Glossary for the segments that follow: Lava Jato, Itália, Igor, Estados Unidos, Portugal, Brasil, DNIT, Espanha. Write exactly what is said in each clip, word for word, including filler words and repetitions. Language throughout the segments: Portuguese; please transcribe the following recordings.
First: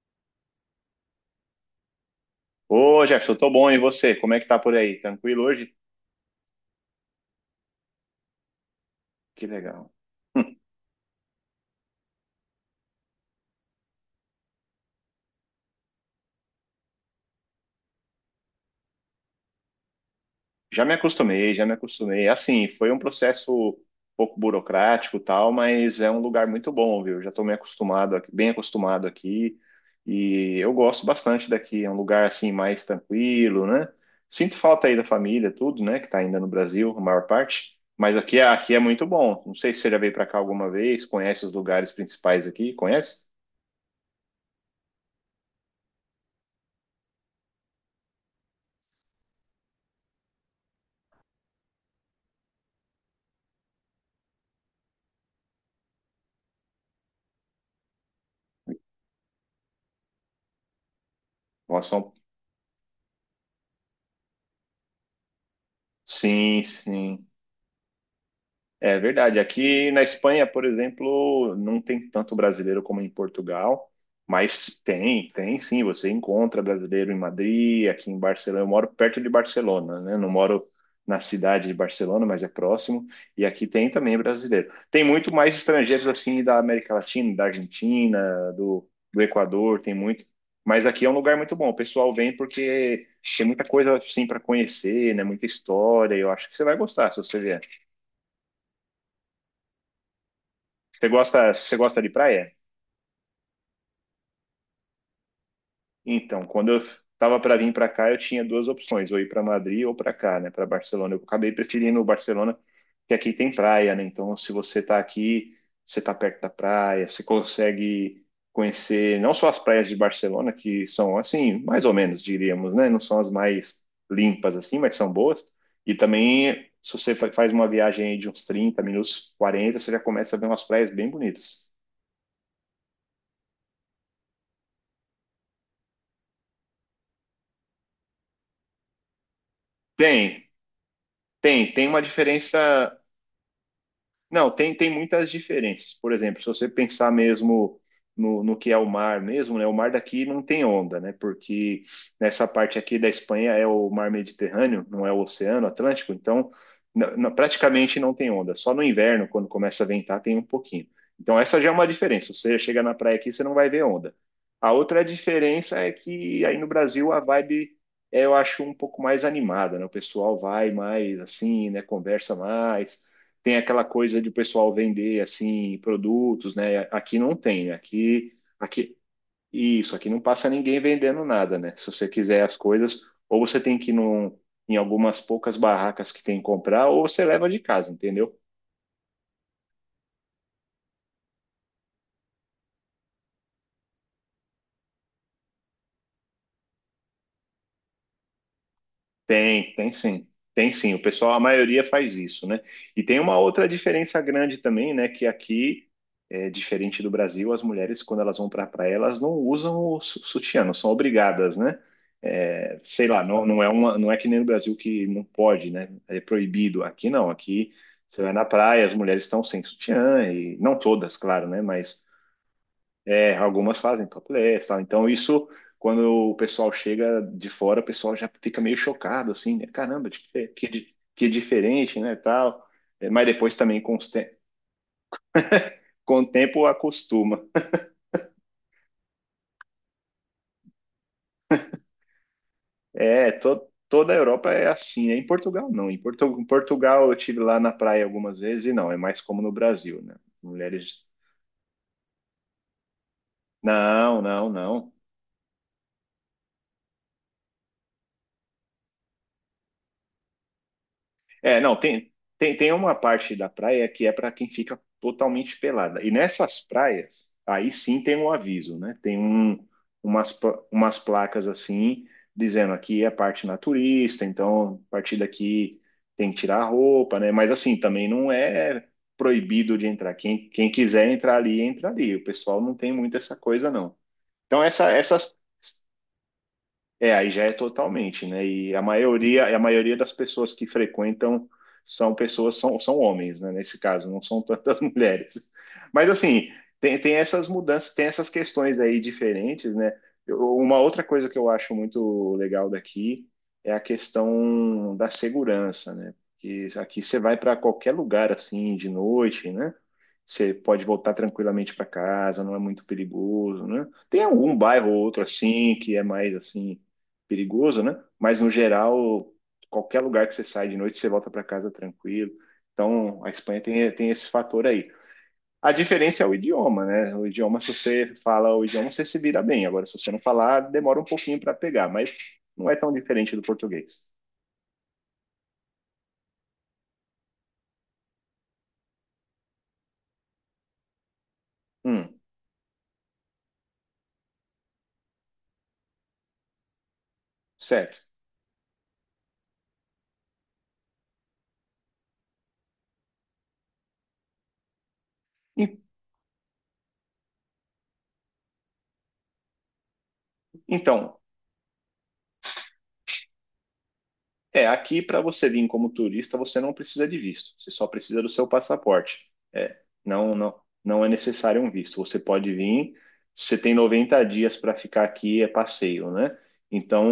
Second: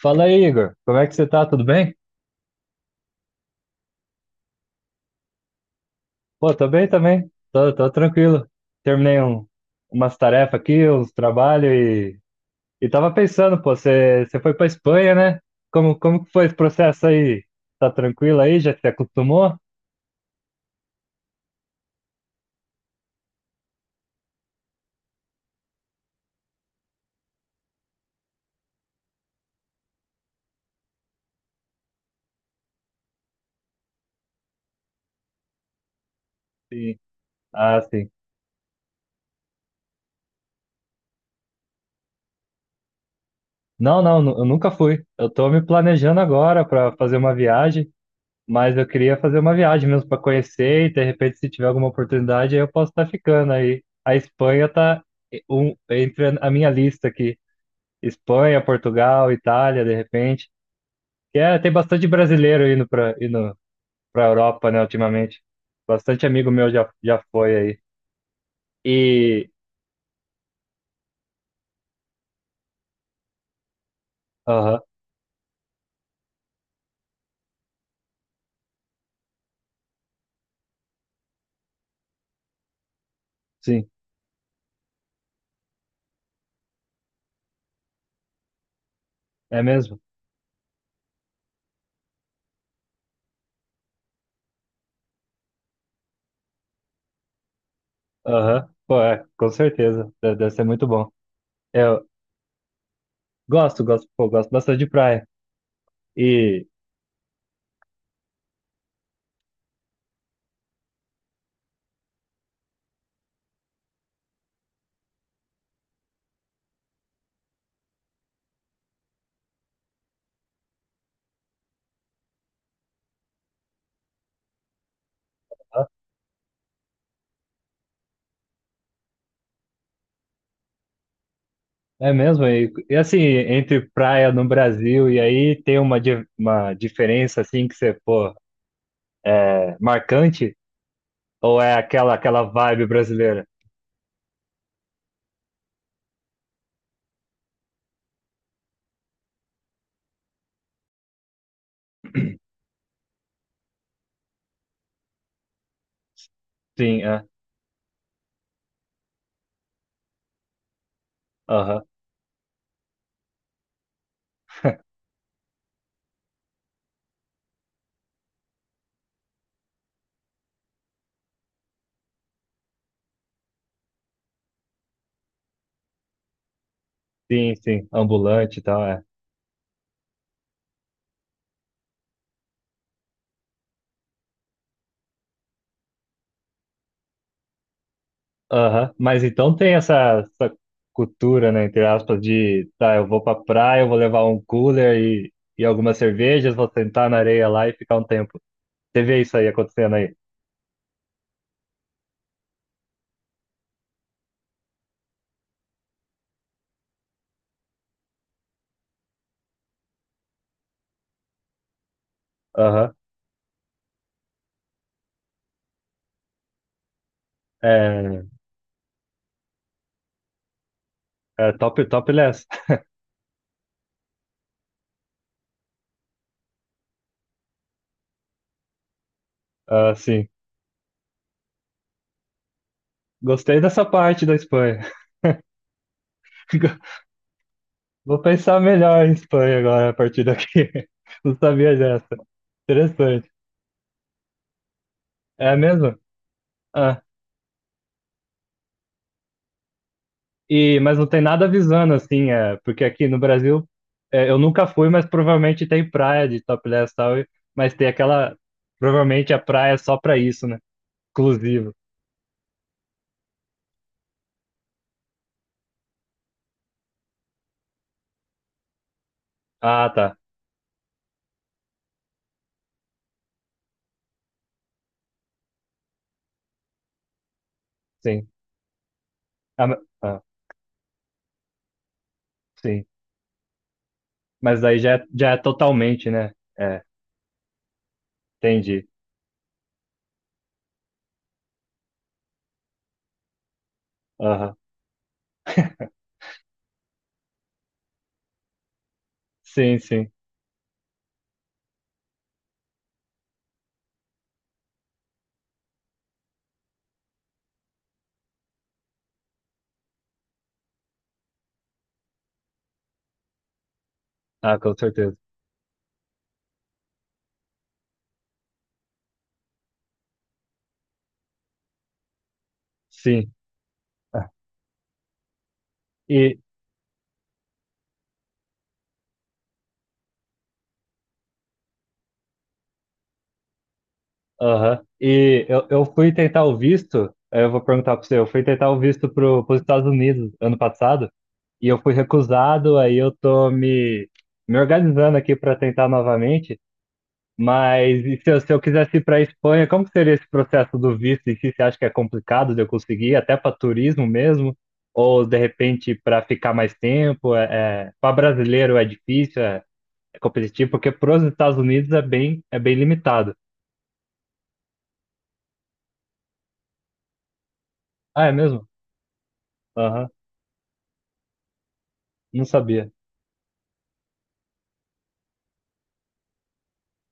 Fala aí, Igor. Como é que você tá? Tudo bem? Ô, Jefferson, tô bom, e você? Como é que tá por aí? Tranquilo hoje? Pô, tô bem também. Tô, tô tranquilo. Terminei um, Que legal. umas tarefas Hum, aqui, uns trabalhos e, e tava pensando, pô, você, você foi pra Espanha, né? Como, como que foi esse processo aí? Tá tranquilo aí? Já se acostumou? Já me acostumei, já me acostumei. Assim, foi um processo um pouco burocrático, e tal, mas é um lugar muito bom, viu? Já tô me acostumado aqui, bem acostumado aqui, e eu gosto bastante daqui. É um lugar assim mais tranquilo, né? Sinto falta aí da família, tudo, né? Que tá ainda no Brasil, Sim. a maior parte. Ah, sim. Mas aqui, é- aqui é muito bom. Não sei se você já veio pra cá alguma vez, conhece os lugares principais aqui, conhece? Não, não, nu- eu nunca fui. Eu tô me planejando agora pra fazer uma viagem. Mas eu queria fazer uma viagem mesmo para conhecer e de repente se tiver alguma oportunidade aí eu posso estar ficando aí. A Espanha tá e- um, entre a minha lista aqui. Espanha, Portugal, Itália, de repente. Que é, tem Nossa, bastante são... brasileiro indo para indo para Europa, né, ultimamente. Bastante amigo Sim, meu já já sim. foi aí. É verdade. E Aqui na Espanha, por exemplo, não tem tanto brasileiro como em Portugal, aham, mas tem, tem sim. Você encontra brasileiro em Madrid, aqui em Barcelona. Eu moro perto de Barcelona, né? Não moro na cidade de Barcelona, mas é próximo. E aqui sim, tem também brasileiro. Tem muito mais estrangeiros assim da América Latina, da Argentina, do, do é Equador, tem mesmo? muito. Mas aqui é um lugar muito bom. O pessoal vem porque tem muita coisa assim para conhecer, né? Muita história. Eu acho que você vai gostar se você vier. Aham. Pô, é, com certeza. Deve deve ser muito Você bom. gosta, você gosta Eu de praia? gosto, gosto, pô, gosto bastante de praia. Então, E quando eu estava para vir para cá, eu tinha duas opções, ou ir para Madrid ou para cá, né, para Barcelona. Eu acabei preferindo o Barcelona, que aqui tem praia, né? Então, se você está aqui, você está perto da praia, você consegue conhecer não só as praias de Barcelona, que são assim, mais ou menos, diríamos, né? Não são as mais limpas assim, mas são boas. E também, se você fa- faz uma viagem aí de uns trinta, minutos, quarenta, você já começa a ver umas praias bem bonitas. é mesmo? E, e assim, entre praia no Brasil e aí tem uma, di- uma diferença assim que você, pô, é Tem. marcante? Ou Tem, é tem uma aquela aquela vibe diferença brasileira? não, tem, tem muitas diferenças. Por exemplo, se você pensar mesmo no, no que é o mar mesmo, né? O mar daqui não tem onda, né? Porque nessa parte aqui da Espanha é o mar Mediterrâneo, não é o Oceano Atlântico, então Sim, na- é. na- praticamente não tem onda. Só no inverno, quando começa a ventar, tem um pouquinho. Então essa já é Aham. uma diferença. Você chega na praia aqui, você não vai ver onda. A outra diferença é que aí no Brasil a vibe é, eu acho, um pouco mais animada, né? O pessoal vai mais assim, né? Conversa mais tem aquela coisa de o pessoal vender assim produtos, né? Aqui não Sim, tem, né? sim. aqui Ambulante e tal, aqui é. isso, aqui não passa ninguém vendendo nada, né? Se você quiser as coisas, ou você tem que ir num, em algumas poucas barracas que tem que comprar, ou você leva de casa, entendeu? Aham. Mas então tem essa, essa cultura, né, entre aspas, de, tá, eu vou pra praia, eu vou levar um cooler e, e algumas cervejas, vou sentar na areia lá e ficar um tempo. Você vê isso aí Tem, tem acontecendo aí? sim. Tem sim. O pessoal, a maioria faz isso, né? E tem uma outra diferença grande também, né? Que aqui, é diferente do Brasil, as mulheres, quando elas vão para a praia, elas não usam o su- sutiã, não são obrigadas, né? É, Aham. sei lá, não, não é uma, não é que nem no Brasil que não pode, né? É proibido. Aqui não, aqui É, você vai na praia, as mulheres estão sem sutiã, e não todas, claro, é né? top, Mas topless. é, algumas fazem topless, tal. Então isso, quando o pessoal chega de fora, o pessoal já fica meio chocado, assim, né? Ah, Caramba, sim. que, que, di- que diferente, né, tal. É, mas depois Gostei também dessa com, os parte da te- Espanha. com o tempo acostuma. Vou pensar melhor em Espanha agora a partir daqui. Não sabia dessa. Interessante. É, to- toda a Europa é assim, né? Em É Portugal não. mesmo? Em, Portu- em Ah, Portugal eu tive lá na praia algumas vezes e não, é mais como no Brasil, né? e, mas não Mulheres... tem nada avisando, assim, é, porque aqui no Brasil Não, é, eu não, nunca fui, não. mas provavelmente tem praia de topless e tal, e- mas tem aquela. Provavelmente a praia é só pra isso, né? É, Exclusivo. não, tem, tem, tem uma parte da praia que é para quem fica totalmente pelada. E nessas praias, aí sim tem um aviso, né? Tem um, Ah, tá. umas, pla- umas placas assim, dizendo aqui é parte naturista, então a partir daqui tem que tirar a roupa, né? Mas assim, também Sim. não é Ah, ma- proibido de entrar. ah, Quem, quem quiser entrar ali, entra ali. O pessoal não sim. tem muito essa coisa, não. Mas Então, daí essa, já é, já é essas. totalmente, né? É, É, aí já é totalmente, né? E a entendi. maioria, e a maioria das pessoas que frequentam são pessoas, são, são homens, né? Nesse caso, não são Aham. tantas mulheres. Mas assim, tem, tem essas mudanças, tem essas questões aí diferentes, Sim, né? sim. Eu- uma outra coisa que eu acho muito legal daqui é a questão da segurança, né? Porque aqui você vai para qualquer lugar assim de noite, né? Você pode voltar tranquilamente para casa, não é muito perigoso, né? Tem algum Ah, com bairro ou certeza. outro assim que é mais assim perigoso, né? Mas no geral, qualquer lugar que você sai de noite, você volta para casa tranquilo. Então, a Sim. Espanha tem, tem esse fator aí. A diferença é o E, idioma, né? O idioma, se você fala o idioma, você se vira bem. Agora, se você não falar, demora um pouquinho para pegar, mas não é tão diferente do português. aham. e eu, eu fui tentar o visto, aí eu vou perguntar para você, eu fui tentar o visto para os Estados Unidos ano passado, e eu fui Hum, recusado, aí eu tô me, me organizando aqui para tentar novamente, certo. mas e se eu, se eu quisesse ir para a Espanha, como que seria esse processo do visto? E se você acha que é complicado de eu conseguir, até para turismo mesmo? Ou de En- repente para ficar mais tempo? É, para brasileiro é difícil, é, é competitivo, porque para Então, os Estados Unidos é bem, é bem limitado. é, aqui para você vir como turista, você não precisa de visto, você só precisa Ah, do é seu mesmo? passaporte. É, Aham, não, não, não é necessário um visto. Você não pode sabia. vir, você tem noventa dias para ficar aqui, é passeio, né? Então,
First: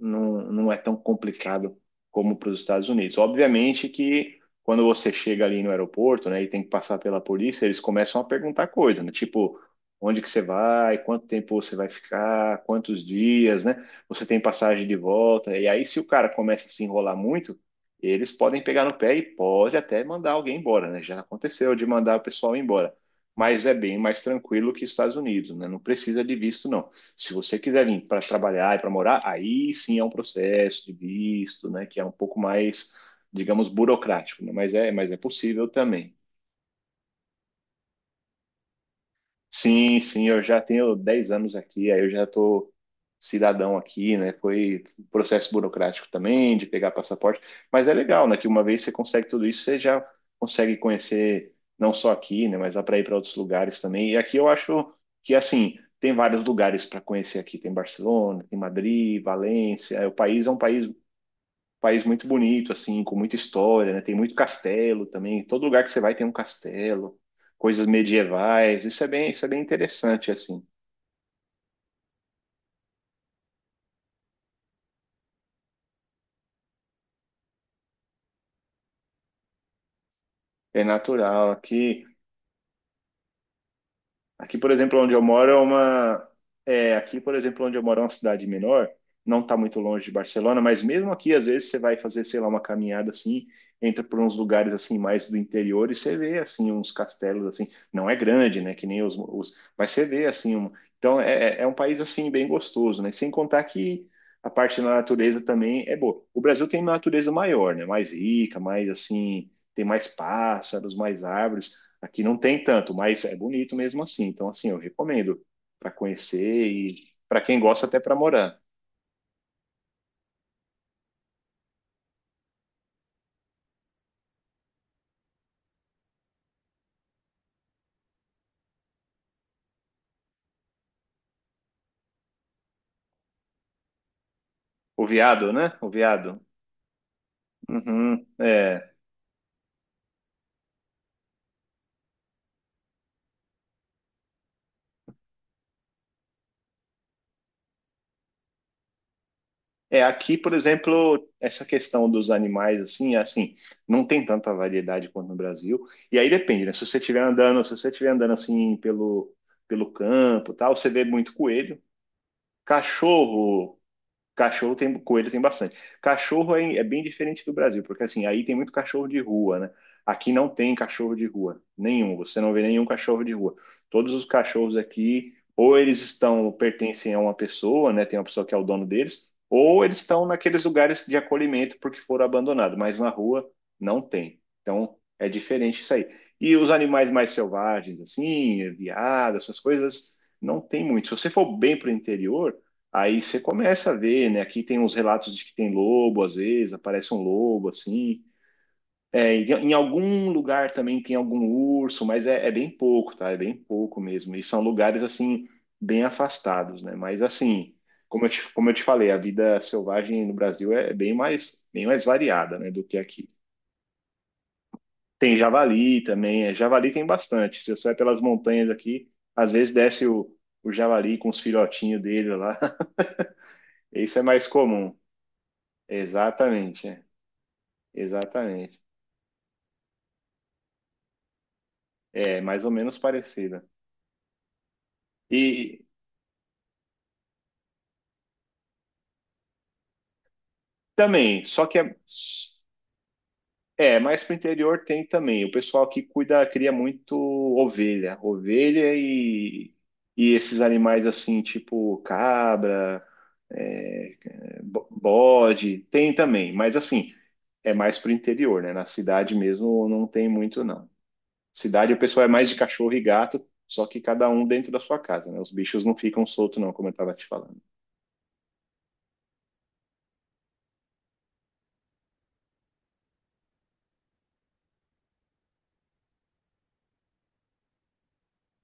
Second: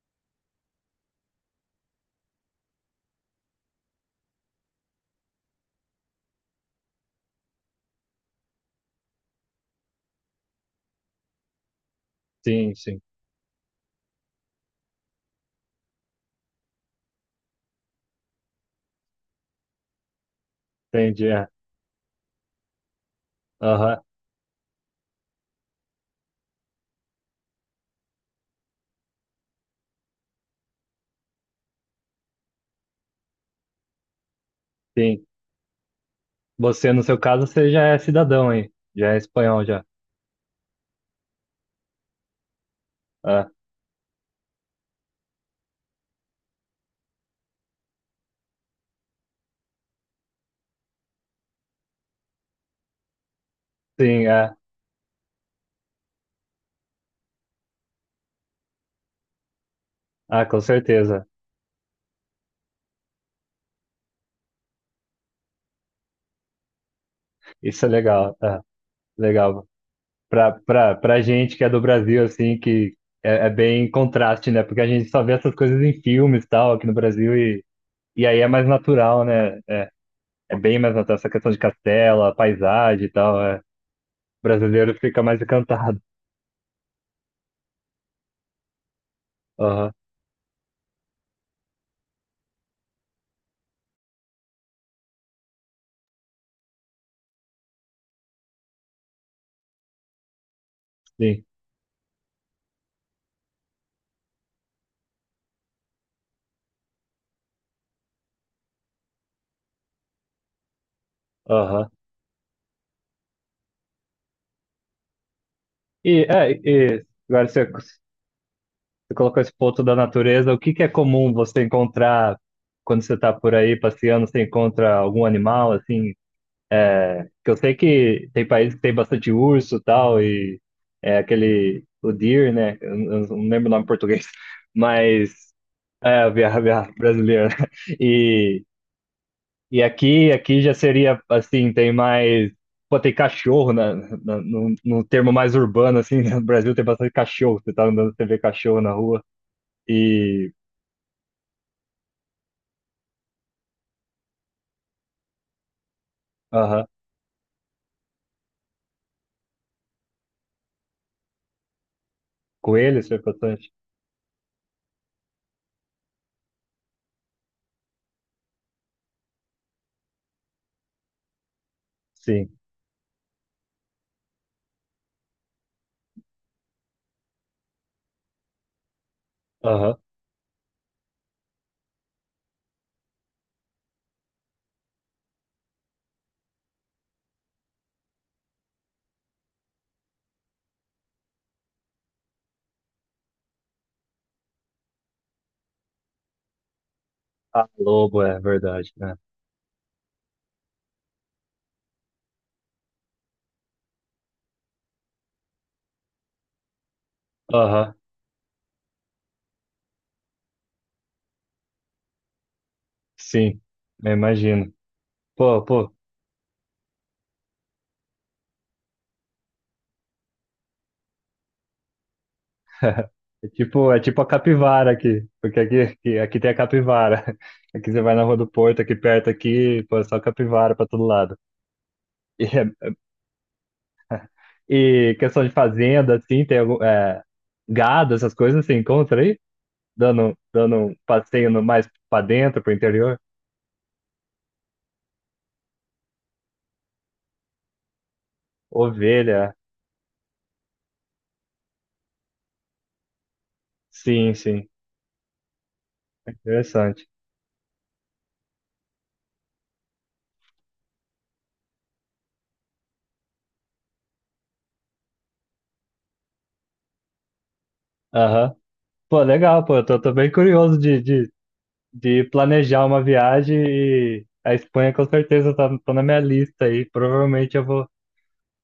não, não é tão complicado como para os Estados Unidos. Obviamente que quando você chega ali no aeroporto, né, e tem que passar pela polícia, eles começam a perguntar coisa, né? Tipo, onde que você vai, quanto tempo você vai ficar, Sim, sim, quantos dias, né? Você tem passagem de volta. E aí, se o cara começa a se enrolar muito, eles podem pegar no pé e pode até mandar alguém embora, né? Já entendi. É. aconteceu de mandar o pessoal embora. Mas é bem Aham, mais tranquilo que os Estados Unidos, né? Não precisa de visto, não. Se você quiser vir para trabalhar e para morar, aí sim é um processo de visto, né? Que é um pouco mais, digamos, burocrático, né? Mas é, mas é sim. possível também. Você, no seu caso, você já é cidadão, hein, já é espanhol já. Sim, sim, eu já tenho dez anos aqui, aí eu já estou Ah, cidadão aqui, né? Foi processo burocrático também de pegar passaporte, mas é legal, né? Que uma vez você consegue tudo isso, você já consegue conhecer não só aqui, né? Mas dá para ir para outros lugares também. E sim, aqui eu é. acho que assim tem vários lugares para conhecer aqui. Tem Barcelona, tem Madrid, Valência. O país Ah, é um com país certeza. país muito bonito, assim, com muita história, né? Tem muito castelo também. Todo lugar que você vai tem um castelo, Isso coisas é legal, é, medievais. Isso é bem, isso é bem legal. interessante, Pra, assim. pra, pra gente que é do Brasil, assim, que é, é bem contraste, né? Porque a gente só vê essas coisas em filmes e tal, aqui no Brasil, e, e aí é mais natural, né? É bem É mais natural essa natural questão de aqui. castelo, a paisagem e tal. É. O Aqui, por brasileiro exemplo, onde fica eu mais moro é encantado. uma. É, aqui, por exemplo, onde eu moro é uma cidade menor, não está muito Aham, longe de Barcelona, mas mesmo aqui, às vezes, você vai fazer, sei lá, uma caminhada assim, entra por uns lugares assim, mais do interior, e você vê, assim, uns castelos, assim, não é grande, né, que nem os. Os mas você vê, assim, um, então sim. é, é é um país, assim, bem gostoso, né? Sem contar que a parte da natureza também é boa. O Brasil tem uma natureza maior, né? Mais rica, mais, assim, tem mais pássaros, mais árvores. Aham. Aqui não tem tanto, mas é bonito mesmo assim. Então, assim, eu recomendo para E, é, conhecer e e para agora quem você, gosta você até para morar. colocou esse ponto da natureza. O que que é comum você encontrar quando você está por aí passeando? Você encontra algum animal assim? Que eu sei que tem países que tem bastante urso e tal e é aquele o deer, né? Eu, eu não lembro o nome em português, O mas veado, né? O é a veado. via, via brasileira. Uhum, E é. E aqui, aqui já seria assim, tem mais. Pô, tem cachorro na, na- no, no termo mais urbano, assim, né? No Brasil tem bastante cachorro. Você tá andando, você vê cachorro na rua. É, aqui, E. por exemplo, essa questão dos animais, assim, é assim, não tem tanta variedade quanto no Brasil. E aí depende, né? Se Aham. você estiver andando, se você estiver andando assim pelo, pelo campo, e tal, você vê muito coelho. Coelhos foi bastante? Cachorro, cachorro tem, coelho tem bastante. Cachorro é, é bem diferente do Brasil, porque assim, aí tem muito cachorro de rua, né? Aqui não tem cachorro de rua, nenhum. Você não Sim. vê nenhum cachorro de rua. Todos os cachorros aqui, ou eles estão, pertencem a uma pessoa, né? Tem uma pessoa que é o dono deles, ou Aham. eles estão naqueles lugares de acolhimento porque foram abandonados, mas na rua não tem. Então é diferente isso aí. E os animais mais selvagens, assim, veado, essas coisas, não tem muito. Se você for bem para o interior aí você começa a ver, né? Aqui tem uns relatos de que tem lobo, às vezes, aparece um Ah, lobo lobo, assim. é verdade, né? É, em em algum lugar também tem algum urso, mas é, é bem pouco, tá? É bem pouco mesmo. E são lugares assim, bem afastados, né? Mas assim, Aham, como eu te, como eu te falei, a vida selvagem no Brasil é bem mais, bem mais variada, né, do que aqui. sim. Eu imagino. Tem Pô, pô. javali também, é, javali tem bastante. Se você vai pelas montanhas aqui, às vezes desce o, o javali com os filhotinhos dele lá. É tipo, é Isso tipo é a mais capivara comum. aqui. Porque aqui, aqui, aqui tem a Exatamente, é. capivara. Aqui você vai na Rua do Porto, Exatamente. aqui perto, aqui, pô, é só capivara pra todo lado. É E mais é, ou menos parecida. e questão de E fazenda, assim, tem algum, é, gado, essas coisas, você encontra aí? Dando, dando um também, passeio no- só que mais é, pra dentro, pro interior? é mais para o interior tem também. O pessoal que cuida, cria muito ovelha, ovelha Ovelha. e, e esses animais assim, tipo cabra, é, Sim, sim. bo- bode, tem também. Mas Interessante. assim, é mais para o interior, né? Na cidade mesmo não tem muito, não. Cidade o pessoal é mais de cachorro e gato, só que cada um dentro da sua casa, né? Os bichos não ficam soltos, não, como eu estava te falando. Aham. Pô, legal, pô. Eu tô, tô bem curioso de, de, de planejar uma viagem e a Espanha com certeza tá, tá na minha lista aí. Provavelmente eu vou,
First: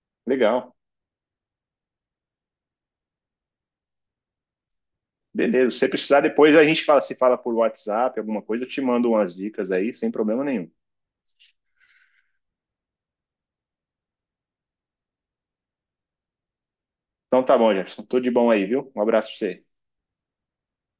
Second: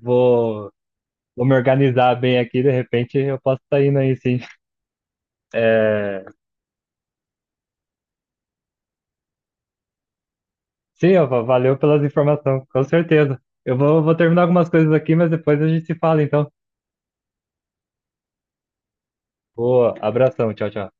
vou, Legal. vou me organizar bem aqui, de repente eu posso estar indo aí, sim. Beleza. Se você precisar, É, depois a gente fala, se fala por WhatsApp, alguma coisa, eu te mando umas dicas aí, sem problema nenhum. sim, Alfa, valeu pelas informações, com certeza. Eu vou, vou terminar algumas coisas aqui, mas depois a gente se fala, então. Então tá bom, Jefferson. Tudo de bom aí, viu? Um abraço pra você. Boa, abração, tchau, tchau.